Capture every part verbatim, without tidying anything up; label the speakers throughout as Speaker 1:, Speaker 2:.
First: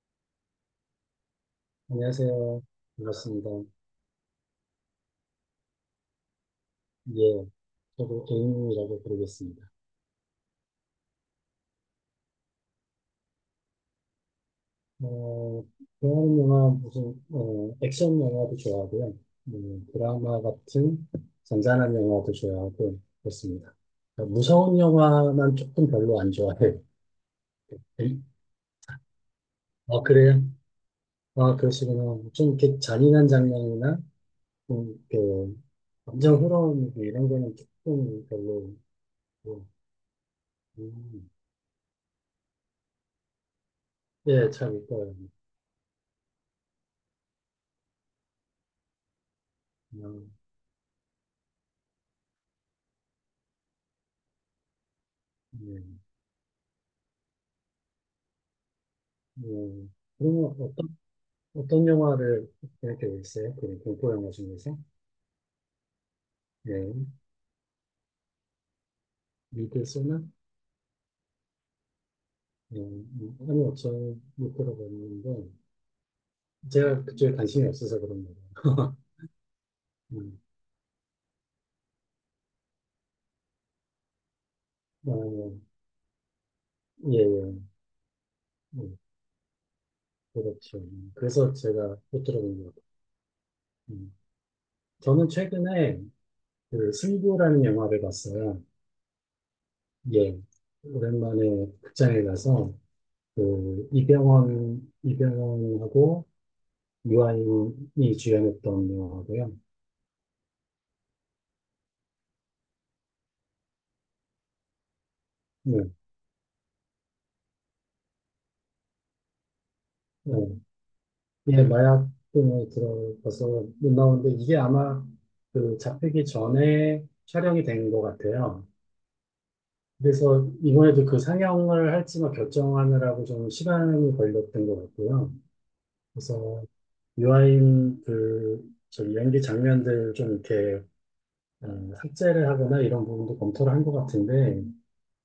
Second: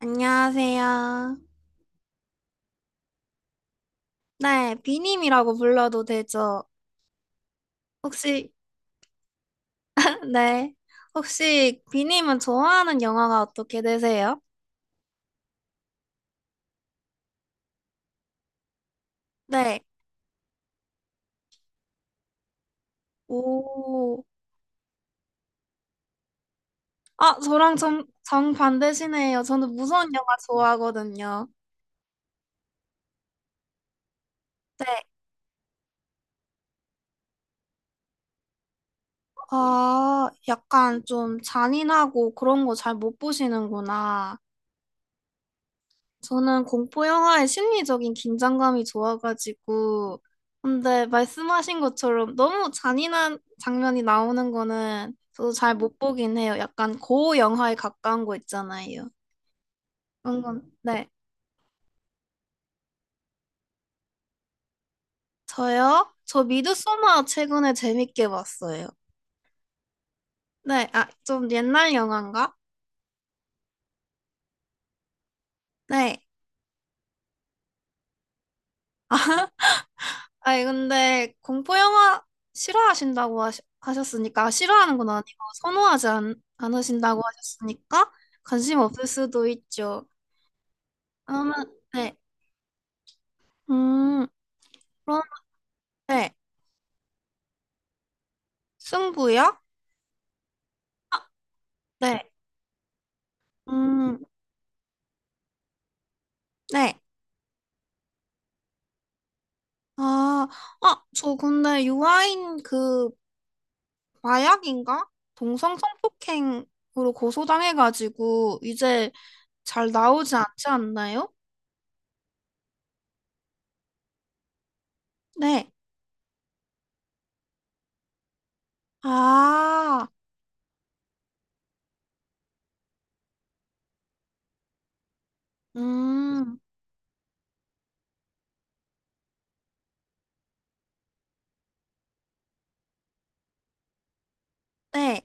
Speaker 1: 안녕하세요.
Speaker 2: 안녕하세요. 반갑습니다.
Speaker 1: 네, 비님이라고 불러도 되죠?
Speaker 2: 예, 저도
Speaker 1: 혹시,
Speaker 2: 개인이라고 부르겠습니다.
Speaker 1: 네. 혹시 비님은 좋아하는 영화가 어떻게 되세요?
Speaker 2: 어, 좋아하는 영화 무슨 어, 액션 영화도 좋아하고요.
Speaker 1: 네.
Speaker 2: 음, 드라마 같은 잔잔한 영화도 좋아하고 그렇습니다.
Speaker 1: 오.
Speaker 2: 어, 무서운 영화만 조금 별로 안 좋아해요.
Speaker 1: 아, 저랑 정,
Speaker 2: 에?
Speaker 1: 정반대시네요. 저는
Speaker 2: 아,
Speaker 1: 무서운 영화
Speaker 2: 그래요?
Speaker 1: 좋아하거든요.
Speaker 2: 아, 그러시구나. 좀 이렇게 잔인한 장면이나
Speaker 1: 네.
Speaker 2: 좀 이렇게 감정 흐름 이런 거는 조금 별로. 뭐,
Speaker 1: 아, 약간
Speaker 2: 음,
Speaker 1: 좀 잔인하고 그런 거 잘 못 보시는구나.
Speaker 2: 예, 잘 있더라고요.
Speaker 1: 저는 공포 영화의 심리적인 긴장감이 좋아가지고,
Speaker 2: 그냥,
Speaker 1: 근데 말씀하신 것처럼 너무 잔인한 장면이 나오는 거는 저도 잘
Speaker 2: 예.
Speaker 1: 못 보긴 해요. 약간 고어 영화에 가까운 거 있잖아요.
Speaker 2: 음, 그리
Speaker 1: 그런 건,
Speaker 2: 어떤,
Speaker 1: 네.
Speaker 2: 어떤 영화를 이렇게 보셨어요? 그 공포 영화 중에서?
Speaker 1: 저요? 저
Speaker 2: 네,
Speaker 1: 미드소마 최근에 재밌게 봤어요.
Speaker 2: 미드소나?
Speaker 1: 네, 아, 좀 옛날 영화인가?
Speaker 2: 네, 음, 아니요, 저못 들어봤는데,
Speaker 1: 네.
Speaker 2: 제가 그쪽에 관심이 없어서 그런 거예요. 음,
Speaker 1: 아니, 근데 공포 영화 싫어하신다고 하시, 하셨으니까, 아, 싫어하는 건 아니고, 선호하지 않,
Speaker 2: 아, 예,
Speaker 1: 않으신다고
Speaker 2: 예,
Speaker 1: 하셨으니까, 관심
Speaker 2: 예,
Speaker 1: 없을 수도 있죠.
Speaker 2: 그렇죠. 그래서
Speaker 1: 그러면,
Speaker 2: 제가
Speaker 1: 네.
Speaker 2: 못 들어본 것 같아요. 음.
Speaker 1: 음, 그럼,
Speaker 2: 저는 최근에
Speaker 1: 네.
Speaker 2: 그 승부라는 영화를 봤어요.
Speaker 1: 승부요?
Speaker 2: 예, 오랜만에 극장에
Speaker 1: 네.
Speaker 2: 가서, 그,
Speaker 1: 음,
Speaker 2: 이병헌, 이병헌하고
Speaker 1: 네.
Speaker 2: 유아인이 주연했던 영화고요.
Speaker 1: 아, 아, 저 근데 유아인 그 마약인가?
Speaker 2: 네,
Speaker 1: 동성 성폭행으로 고소당해가지고, 이제 잘
Speaker 2: 네.
Speaker 1: 나오지 않지 않나요?
Speaker 2: 예, 마약 등을 들어가서 나오는데 이게 아마
Speaker 1: 네.
Speaker 2: 그 잡히기 전에 촬영이 된 것 같아요.
Speaker 1: 아,
Speaker 2: 그래서 이번에도 그 상영을 할지만 결정하느라고 좀 시간이 걸렸던 것 같고요.
Speaker 1: 음,
Speaker 2: 그래서 유아인 그 저기 연기 장면들 좀 이렇게 어, 삭제를 하거나 이런 부분도 검토를 한 것 같은데
Speaker 1: 네.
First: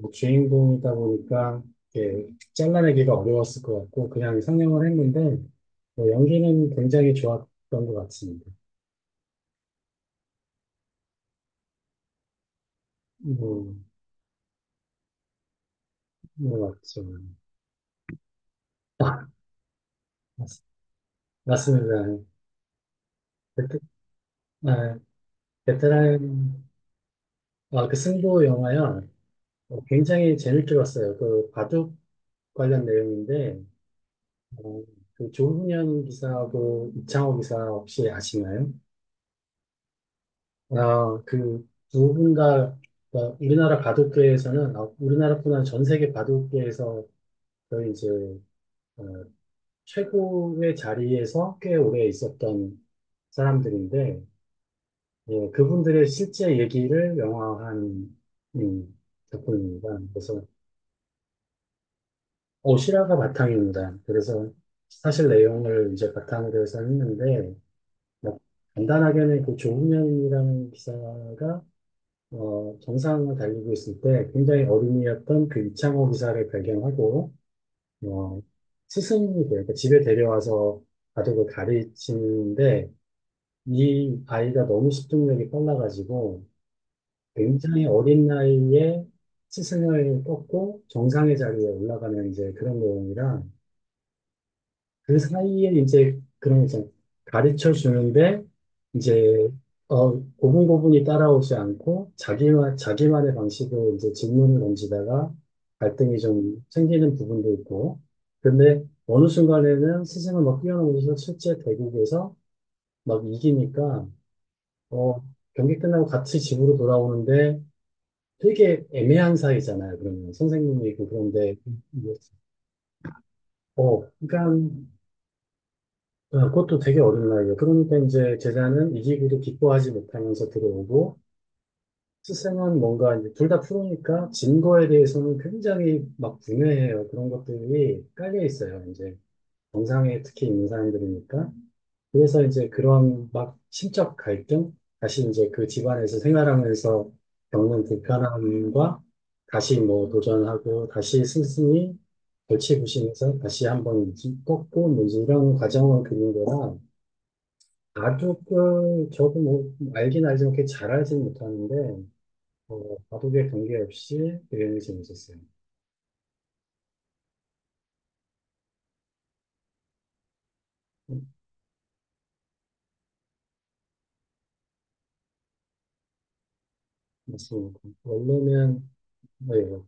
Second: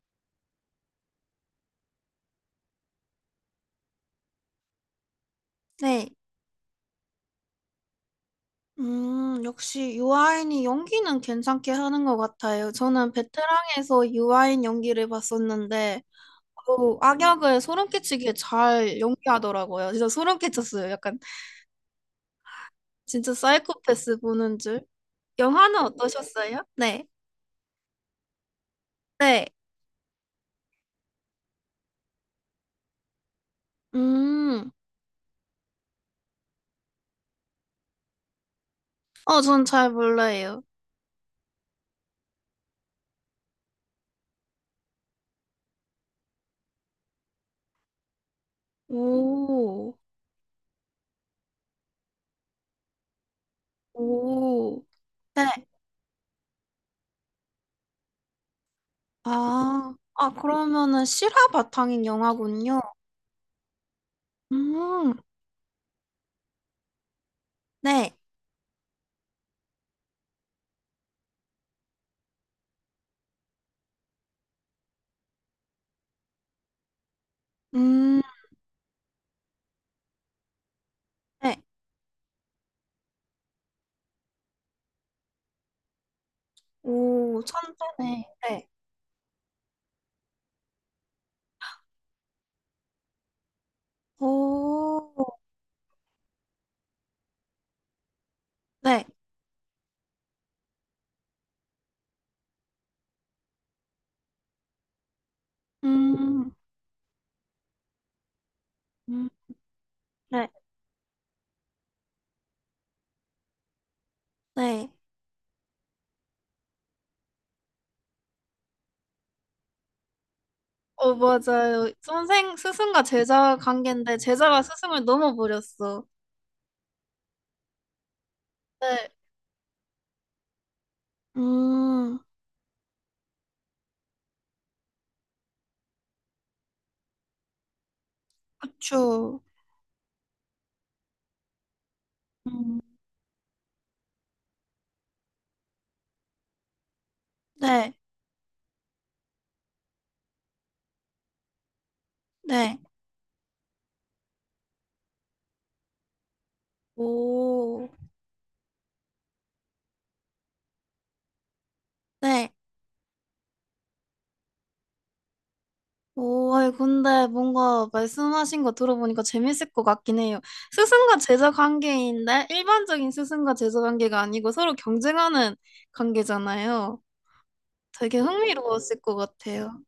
Speaker 2: 뭐 주인공이다 보니까 이렇게 잘라내기가 어려웠을 것 같고 그냥 상영을 했는데
Speaker 1: 네.
Speaker 2: 뭐 연기는 굉장히 좋았던 것 같습니다.
Speaker 1: 음, 역시 유아인이 연기는 괜찮게 하는 것 같아요. 저는
Speaker 2: 뭐,
Speaker 1: 베테랑에서 유아인 연기를 봤었는데,
Speaker 2: 뭐
Speaker 1: 어,
Speaker 2: 맞죠.
Speaker 1: 악역을 소름 끼치게 잘
Speaker 2: 아,
Speaker 1: 연기하더라고요. 진짜 소름
Speaker 2: 맞-
Speaker 1: 끼쳤어요. 약간
Speaker 2: 맞습니다.
Speaker 1: 진짜
Speaker 2: 베트,
Speaker 1: 사이코패스 보는 줄.
Speaker 2: 아,
Speaker 1: 영화는 어떠셨어요?
Speaker 2: 베테랑.
Speaker 1: 네.
Speaker 2: 아, 그 승부 영화요.
Speaker 1: 네.
Speaker 2: 어, 굉장히 재밌게 봤어요. 그 바둑 관련 내용인데
Speaker 1: 음,
Speaker 2: 어, 그 조훈현 기사하고 이창호 기사 혹시 아시나요?
Speaker 1: 어, 전 잘 몰라요.
Speaker 2: 아, 그 누군가 그러니까 우리나라 바둑계에서는 아, 우리나라뿐만 아니라 전 세계 바둑계에서 거의 이제 어,
Speaker 1: 오,
Speaker 2: 최고의 자리에서 꽤 오래 있었던 사람들인데,
Speaker 1: 오, 네.
Speaker 2: 예, 그분들의 실제 얘기를 영화화한, 음, 작품입니다.
Speaker 1: 아, 아,
Speaker 2: 그래서
Speaker 1: 그러면은 실화 바탕인
Speaker 2: 어,
Speaker 1: 영화군요.
Speaker 2: 실화가 바탕입니다. 그래서
Speaker 1: 음,
Speaker 2: 사실 내용을 이제 바탕으로 해서 했는데
Speaker 1: 네.
Speaker 2: 뭐, 간단하게는 그 조훈현이라는 기사가 어, 정상을 달리고 있을 때 굉장히 어린이였던 그 이창호 기사를 발견하고,
Speaker 1: 음,
Speaker 2: 어, 스승이 돼요. 그 집에 데려와서 바둑을
Speaker 1: 네.
Speaker 2: 가르치는데, 이 아이가 너무 집중력이 빨라가지고,
Speaker 1: 오,
Speaker 2: 굉장히
Speaker 1: 천재네.
Speaker 2: 어린
Speaker 1: 네.
Speaker 2: 나이에 스승을 꺾고 정상의 자리에 올라가는 이제 그런 내용이라, 그
Speaker 1: 오,
Speaker 2: 사이에 이제 그런 이제 가르쳐 주는데
Speaker 1: 네.
Speaker 2: 이제 어 고분고분이 따라오지 않고 자기만 자기만의 방식으로 이제 질문을 던지다가 갈등이
Speaker 1: 음,
Speaker 2: 좀 생기는 부분도 있고 근데
Speaker 1: 음,
Speaker 2: 어느 순간에는 스승은
Speaker 1: 네.
Speaker 2: 막 뛰어넘어서 실제 대국에서 막 이기니까
Speaker 1: 네.
Speaker 2: 어 경기 끝나고 같이 집으로 돌아오는데 되게 애매한 사이잖아요. 그러면 선생님이 있고
Speaker 1: 어,
Speaker 2: 그런데
Speaker 1: 맞아요. 선생, 스승과 제자
Speaker 2: 어
Speaker 1: 관계인데,
Speaker 2: 그러니까
Speaker 1: 제자가 스승을 넘어버렸어.
Speaker 2: 네, 그것도 되게 어린 나이에. 그러니까 이제 제자는
Speaker 1: 네.
Speaker 2: 이기고도 기뻐하지 못하면서 들어오고,
Speaker 1: 음,
Speaker 2: 스승은 뭔가 이제 둘 다 프로니까 진 거에 대해서는 굉장히 막 분해해요. 그런 것들이 깔려 있어요. 이제
Speaker 1: 그쵸.
Speaker 2: 정상에 특히 있는 사람들이니까. 그래서 이제
Speaker 1: 음.
Speaker 2: 그런 막 심적 갈등, 다시 이제 그 집안에서 생활하면서 겪는
Speaker 1: 네.
Speaker 2: 불편함과 다시 뭐 도전하고 다시 스승이
Speaker 1: 네.
Speaker 2: 골치 부시면서 다시 한번 꺾고 뭐 이제 이런 과정을 그린 거라
Speaker 1: 오,
Speaker 2: 바둑을 저도 뭐 알긴 알지만 그렇게 잘 알지는 못하는데
Speaker 1: 네.
Speaker 2: 어, 바둑에 관계없이 그림이 재밌었어요.
Speaker 1: 오, 아니, 근데 뭔가 말씀하신 거 들어보니까 재밌을 것 같긴 해요. 스승과
Speaker 2: 음,
Speaker 1: 제자 관계인데, 일반적인 스승과 제자 관계가 아니고 서로 경쟁하는 관계잖아요.
Speaker 2: 맞습니다.
Speaker 1: 되게
Speaker 2: 원래는
Speaker 1: 흥미로웠을 것 같아요.
Speaker 2: 뭐예요?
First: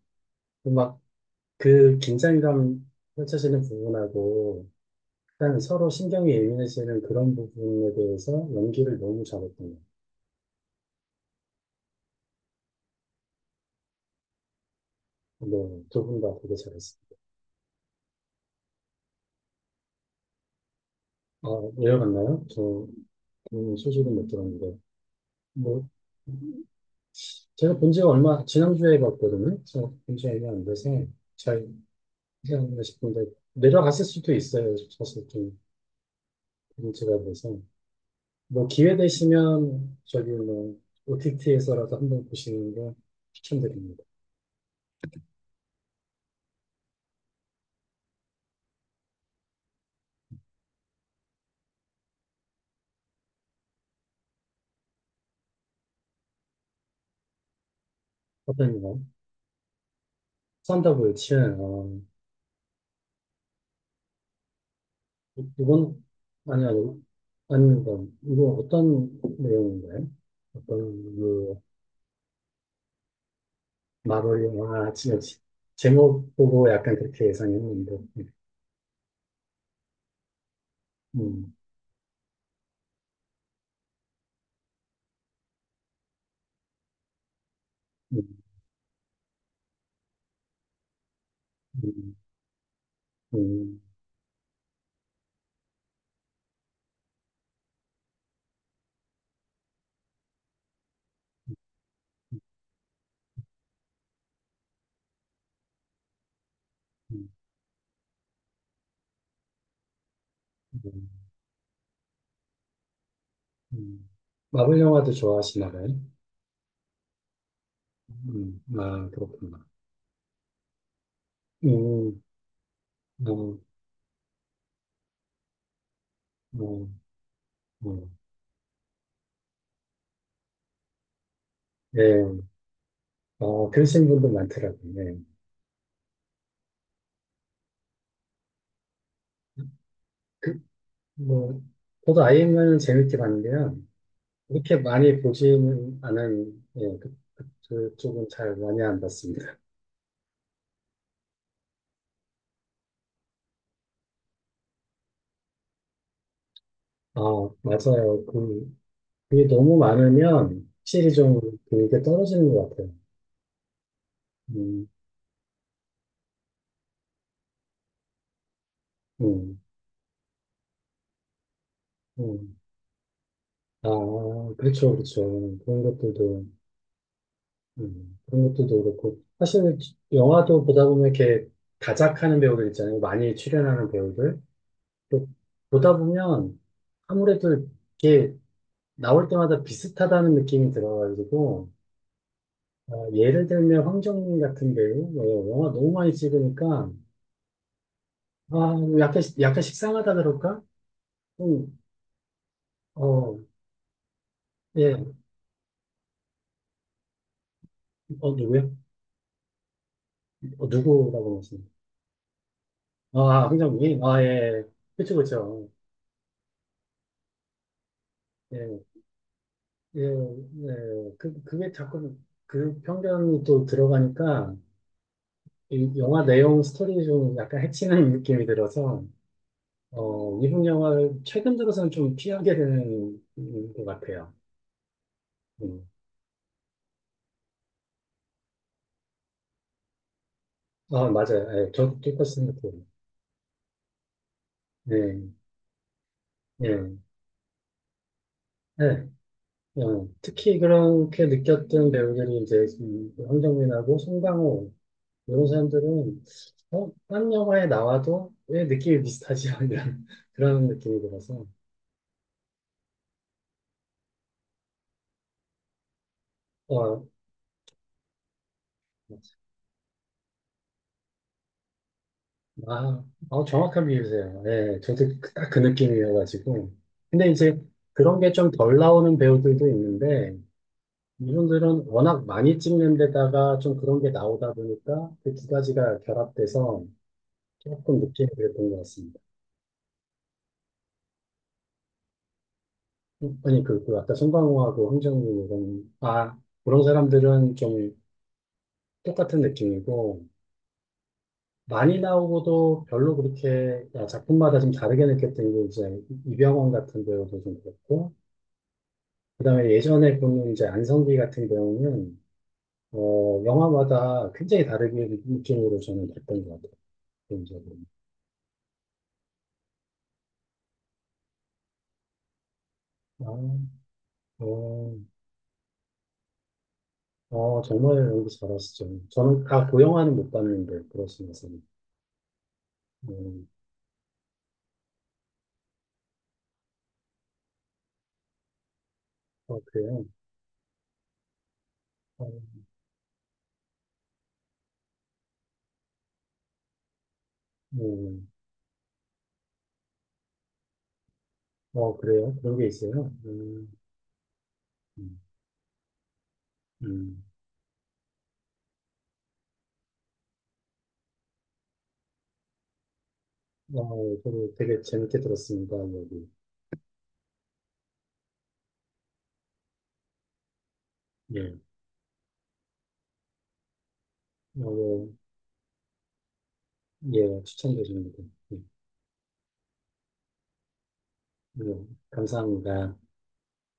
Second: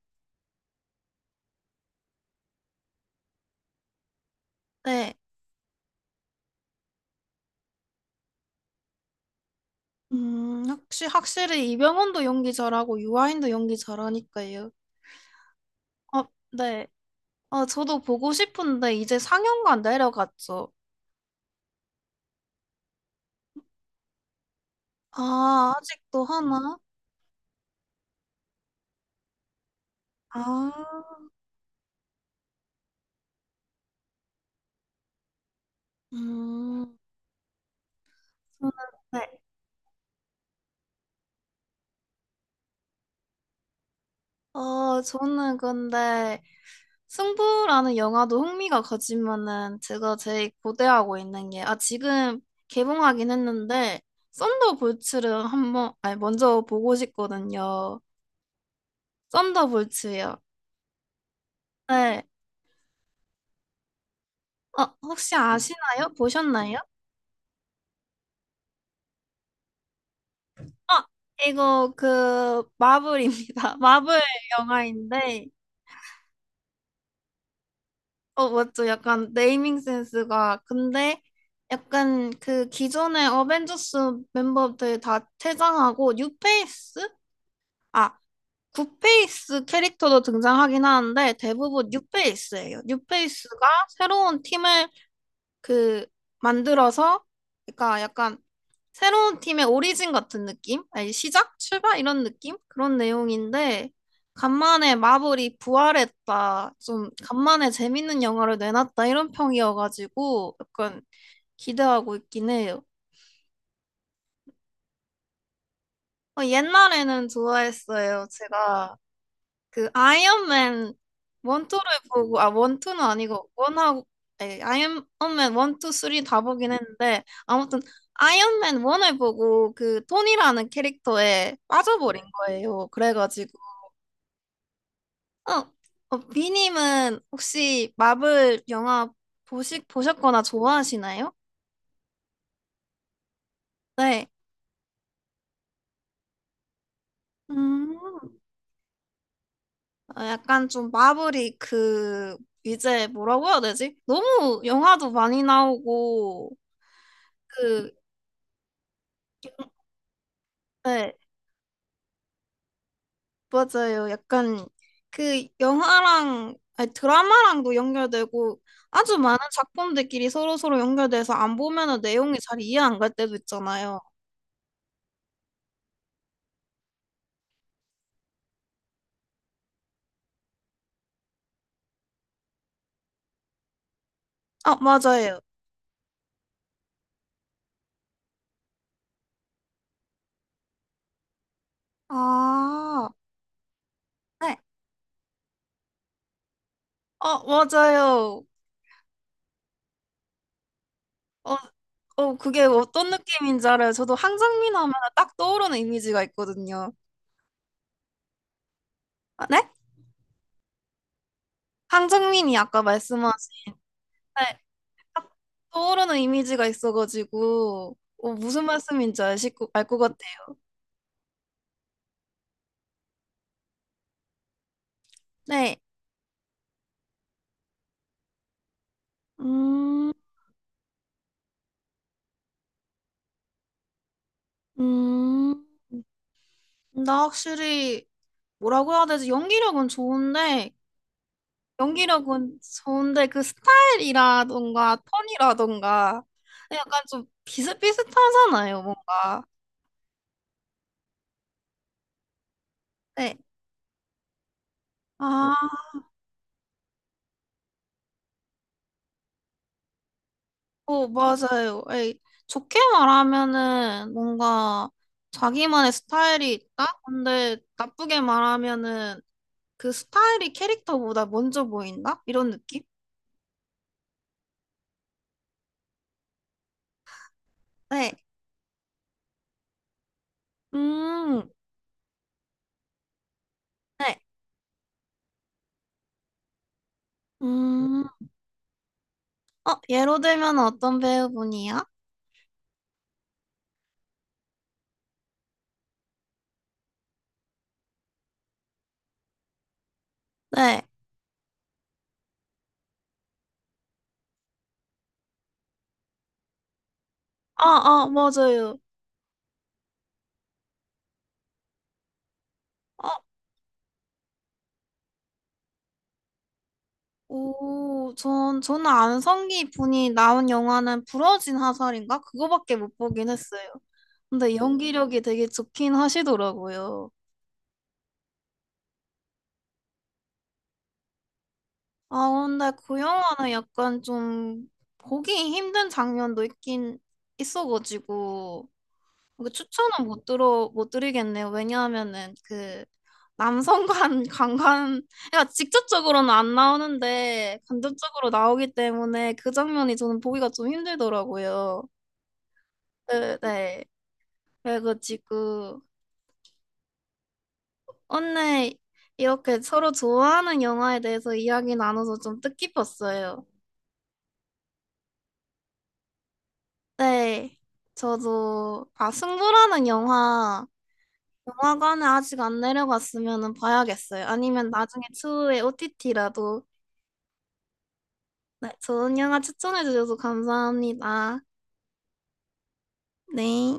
Speaker 2: 막 그 긴장감 펼쳐지는 부분하고
Speaker 1: 네.
Speaker 2: 일단 서로 신경이 예민해지는 그런 부분에 대해서 연기를 너무 잘했던 거.
Speaker 1: 음, 혹시 확실히 이병헌도 연기 잘하고 유아인도 연기 잘하니까요.
Speaker 2: 네, 두분
Speaker 1: 어,
Speaker 2: 다 되게
Speaker 1: 네.
Speaker 2: 잘했어요.
Speaker 1: 아 저도 보고 싶은데 이제 상영관 내려갔죠.
Speaker 2: 아, 내려갔나요 저 음, 소식은 못 들었는데
Speaker 1: 아,
Speaker 2: 뭐
Speaker 1: 아직도 하나?
Speaker 2: 제가 본 지가 얼마 지난주에 봤거든요. 그래서 굉장히 안
Speaker 1: 아,
Speaker 2: 돼서. 잘 생각나 싶은데 내려갔을 수도 있어요. 사실 좀
Speaker 1: 음,
Speaker 2: 문제가 돼서 뭐
Speaker 1: 저는,
Speaker 2: 기회
Speaker 1: 네.
Speaker 2: 되시면 저기 뭐 오티티에서라도 한번 보시는 거 추천드립니다.
Speaker 1: 어, 저는 근데 승부라는 영화도 흥미가 가지만은 제가 제일 고대하고 있는 게, 아, 지금 개봉하긴 했는데, 썬더볼츠를 한번, 아니, 먼저 보고 싶거든요.
Speaker 2: 어떤 거?
Speaker 1: 썬더볼츠요.
Speaker 2: 산다고요, 치아. 어,
Speaker 1: 네. 어, 혹시
Speaker 2: 이건
Speaker 1: 아시나요?
Speaker 2: 아니
Speaker 1: 보셨나요?
Speaker 2: 아니 아닙니다. 이거 어떤 내용인가요? 어떤
Speaker 1: 아,
Speaker 2: 그
Speaker 1: 이거 그 마블입니다. 마블
Speaker 2: 마블 영화 지짜 지-
Speaker 1: 영화인데,
Speaker 2: 제목 보고 약간 그렇게 예상했는데
Speaker 1: 어, 맞죠? 약간 네이밍 센스가. 근데
Speaker 2: 음,
Speaker 1: 약간 그 기존의 어벤져스 멤버들 다 퇴장하고, 뉴페이스? 아
Speaker 2: 음,
Speaker 1: 굿페이스 캐릭터도 등장하긴 하는데 대부분 뉴
Speaker 2: 음,
Speaker 1: 페이스예요 뉴페이스가
Speaker 2: 음,
Speaker 1: 새로운 팀을 그 만들어서 그러니까 약간 새로운 팀의 오리진 같은 느낌? 아니, 시작? 출발? 이런 느낌? 그런 내용인데 간만에 마블이 부활했다. 좀
Speaker 2: 음,
Speaker 1: 간만에 재밌는 영화를 내놨다. 이런 평이어가지고 약간
Speaker 2: 음.
Speaker 1: 기대하고 있긴 해요.
Speaker 2: 음. 마블 영화도 좋아하시나 봐요?
Speaker 1: 어, 옛날에는 좋아했어요.
Speaker 2: 음,
Speaker 1: 제가
Speaker 2: 아, 그렇구나.
Speaker 1: 그 아이언맨 원투를
Speaker 2: 음,
Speaker 1: 보고 아 원투는 아니고
Speaker 2: 뭐,
Speaker 1: 원하고 에, 아이언맨 원투 쓰리 다 보긴
Speaker 2: 뭐,
Speaker 1: 했는데 아무튼
Speaker 2: 뭐,
Speaker 1: 아이언맨 원을 보고 그 톤이라는 캐릭터에 빠져버린
Speaker 2: 예,
Speaker 1: 거예요. 그래가지고
Speaker 2: 어, 그러신 분들 많더라고요. 예.
Speaker 1: 어, 어 비님은 혹시 마블 영화 보시 보셨거나 좋아하시나요?
Speaker 2: 뭐, 저도 아이엠을 재밌게 봤는데요.
Speaker 1: 네.
Speaker 2: 이렇게 많이 보지는 않은, 예, 그,
Speaker 1: 음,
Speaker 2: 그쪽은 잘 많이 안 봤습니다.
Speaker 1: 어, 약간 좀 마블이 그 이제 뭐라고 해야 되지? 너무 영화도 많이 나오고
Speaker 2: 아,
Speaker 1: 그
Speaker 2: 맞아요. 그, 그게 너무 많으면 확실히
Speaker 1: 네.
Speaker 2: 좀 그게 떨어지는 것 같아요.
Speaker 1: 맞아요. 약간
Speaker 2: 음,
Speaker 1: 그 영화랑 아니, 드라마랑도 연결되고 아주 많은
Speaker 2: 음,
Speaker 1: 작품들끼리 서로서로 연결돼서 안 보면은 내용이
Speaker 2: 음.
Speaker 1: 잘 이해 안 갈 때도
Speaker 2: 아,
Speaker 1: 있잖아요.
Speaker 2: 그렇죠, 그렇죠. 그런 것들도. 음, 그런 것도 더 그렇고. 사실 영화도 보다 보면 이렇게 다작하는 배우들 있잖아요. 많이 출연하는 배우들.
Speaker 1: 아,
Speaker 2: 또
Speaker 1: 맞아요.
Speaker 2: 보다 보면 아무래도 이게 나올 때마다 비슷하다는 느낌이 들어가지고, 어,
Speaker 1: 아,
Speaker 2: 예를 들면 황정민
Speaker 1: 네.
Speaker 2: 같은 배우, 어, 영화 너무 많이 찍으니까,
Speaker 1: 어, 맞아요.
Speaker 2: 아, 뭐 약간, 약간 식상하다 그럴까?
Speaker 1: 어,
Speaker 2: 좀,
Speaker 1: 어, 그게 어떤
Speaker 2: 어,
Speaker 1: 느낌인지 알아요. 저도 황정민 하면
Speaker 2: 예,
Speaker 1: 딱 떠오르는 이미지가 있거든요.
Speaker 2: 어, 누구요?
Speaker 1: 아, 네?
Speaker 2: 어, 누구라고 말씀요.
Speaker 1: 황정민이 아까
Speaker 2: 아,
Speaker 1: 말씀하신
Speaker 2: 황정민? 아,
Speaker 1: 네,
Speaker 2: 예. 그쵸,
Speaker 1: 딱
Speaker 2: 그쵸.
Speaker 1: 떠오르는 이미지가 있어가지고 어, 무슨
Speaker 2: 예.
Speaker 1: 말씀인지 알실 거- 알것
Speaker 2: 예,
Speaker 1: 같아요.
Speaker 2: 예. 그, 그게 자꾸 그 편견이 또 들어가니까
Speaker 1: 네.
Speaker 2: 이 영화 내용 스토리 좀 약간 해치는 느낌이 들어서
Speaker 1: 음,
Speaker 2: 어, 미국 영화를 최근 들어서는 좀 피하게 되는 것 같아요.
Speaker 1: 음,
Speaker 2: 음.
Speaker 1: 나 확실히 뭐라고 해야 되지? 연기력은 좋은데,
Speaker 2: 아, 맞아요. 예, 저도 똑같은
Speaker 1: 연기력은
Speaker 2: 느낌.
Speaker 1: 좋은데 그 스타일이라던가
Speaker 2: 예,
Speaker 1: 톤이라던가
Speaker 2: 예,
Speaker 1: 약간 좀 비슷비슷하잖아요,
Speaker 2: 예.
Speaker 1: 뭔가.
Speaker 2: 어, 특히 그렇게 느꼈던 배우들이 이제 이
Speaker 1: 네.
Speaker 2: 황정민하고 송강호 이런
Speaker 1: 아,
Speaker 2: 사람들은 어, 딴 영화에 나와도 왜 느낌이 비슷하지? 이런 그런 느낌이
Speaker 1: 어,
Speaker 2: 들어서.
Speaker 1: 맞아요. 에이, 좋게 말하면은 뭔가 자기만의 스타일이 있다?
Speaker 2: 어,
Speaker 1: 근데 나쁘게 말하면은 그 스타일이 캐릭터보다 먼저 보인다? 이런 느낌?
Speaker 2: 아, 어, 정확한 비유세요. 예, 저도 딱 그 느낌이어가지고. 근데 이제
Speaker 1: 네.
Speaker 2: 그런 게 좀 덜 나오는 배우들도 있는데,
Speaker 1: 음,
Speaker 2: 이분들은 워낙 많이 찍는 데다가 좀 그런 게
Speaker 1: 네.
Speaker 2: 나오다 보니까 그 두 가지가 결합돼서 조금
Speaker 1: 음.
Speaker 2: 느낌이 그랬던 것 같습니다.
Speaker 1: 어, 예로 들면 어떤 배우분이요?
Speaker 2: 아니, 그, 그 아까 송강호하고 황정민 이런, 아, 그런 사람들은 좀 똑같은 느낌이고,
Speaker 1: 네.
Speaker 2: 많이 나오고도 별로 그렇게 야, 작품마다 좀 다르게 느꼈던 게 이제 이병헌 같은 배우도 좀
Speaker 1: 아, 아,
Speaker 2: 그렇고,
Speaker 1: 맞아요.
Speaker 2: 그다음에 예전에 보는 이제 안성기 같은 경우는
Speaker 1: 어,
Speaker 2: 어, 영화마다 굉장히 다르게 느낌으로 저는 봤던 것 같아요. 개인적으로.
Speaker 1: 오, 전, 저는 안성기 분이 나온 영화는 부러진 화살인가? 그거밖에 못 보긴
Speaker 2: 아,
Speaker 1: 했어요. 근데
Speaker 2: 어,
Speaker 1: 연기력이 되게 좋긴 하시더라고요.
Speaker 2: 어, 정말 연기 잘하시죠. 저는 다 고 영화는 못 봤는데 그러시면서.
Speaker 1: 아, 근데 그
Speaker 2: 음,
Speaker 1: 영화는 약간 좀 보기 힘든 장면도 있긴 있어가지고. 그
Speaker 2: 어, 그래요.
Speaker 1: 추천은 못 들어 못 드리겠네요.
Speaker 2: 어,
Speaker 1: 왜냐하면은 그 남성관 관관 그러니까 직접적으로는 안 나오는데
Speaker 2: 음,
Speaker 1: 간접적으로 나오기 때문에 그 장면이 저는 보기가 좀 힘들더라고요.
Speaker 2: 어, 그래요. 그런 게 있어요.
Speaker 1: 네,
Speaker 2: 음,
Speaker 1: 네.
Speaker 2: 음,
Speaker 1: 그래가지고
Speaker 2: 음.
Speaker 1: 오늘 이렇게 서로 좋아하는 영화에 대해서 이야기 나눠서 좀 뜻깊었어요.
Speaker 2: 어, 저도 되게 재밌게 들었습니다. 여기.
Speaker 1: 네. 저도 아 승부라는 영화
Speaker 2: 예.
Speaker 1: 영화관에 아직 안 내려갔으면은 봐야겠어요. 아니면 나중에
Speaker 2: 어,
Speaker 1: 추후에 오티티라도
Speaker 2: 예, 예, 추천드립니다. 예,
Speaker 1: 네, 좋은 영화 추천해 주셔서 감사합니다.
Speaker 2: 예, 감사합니다.
Speaker 1: 네.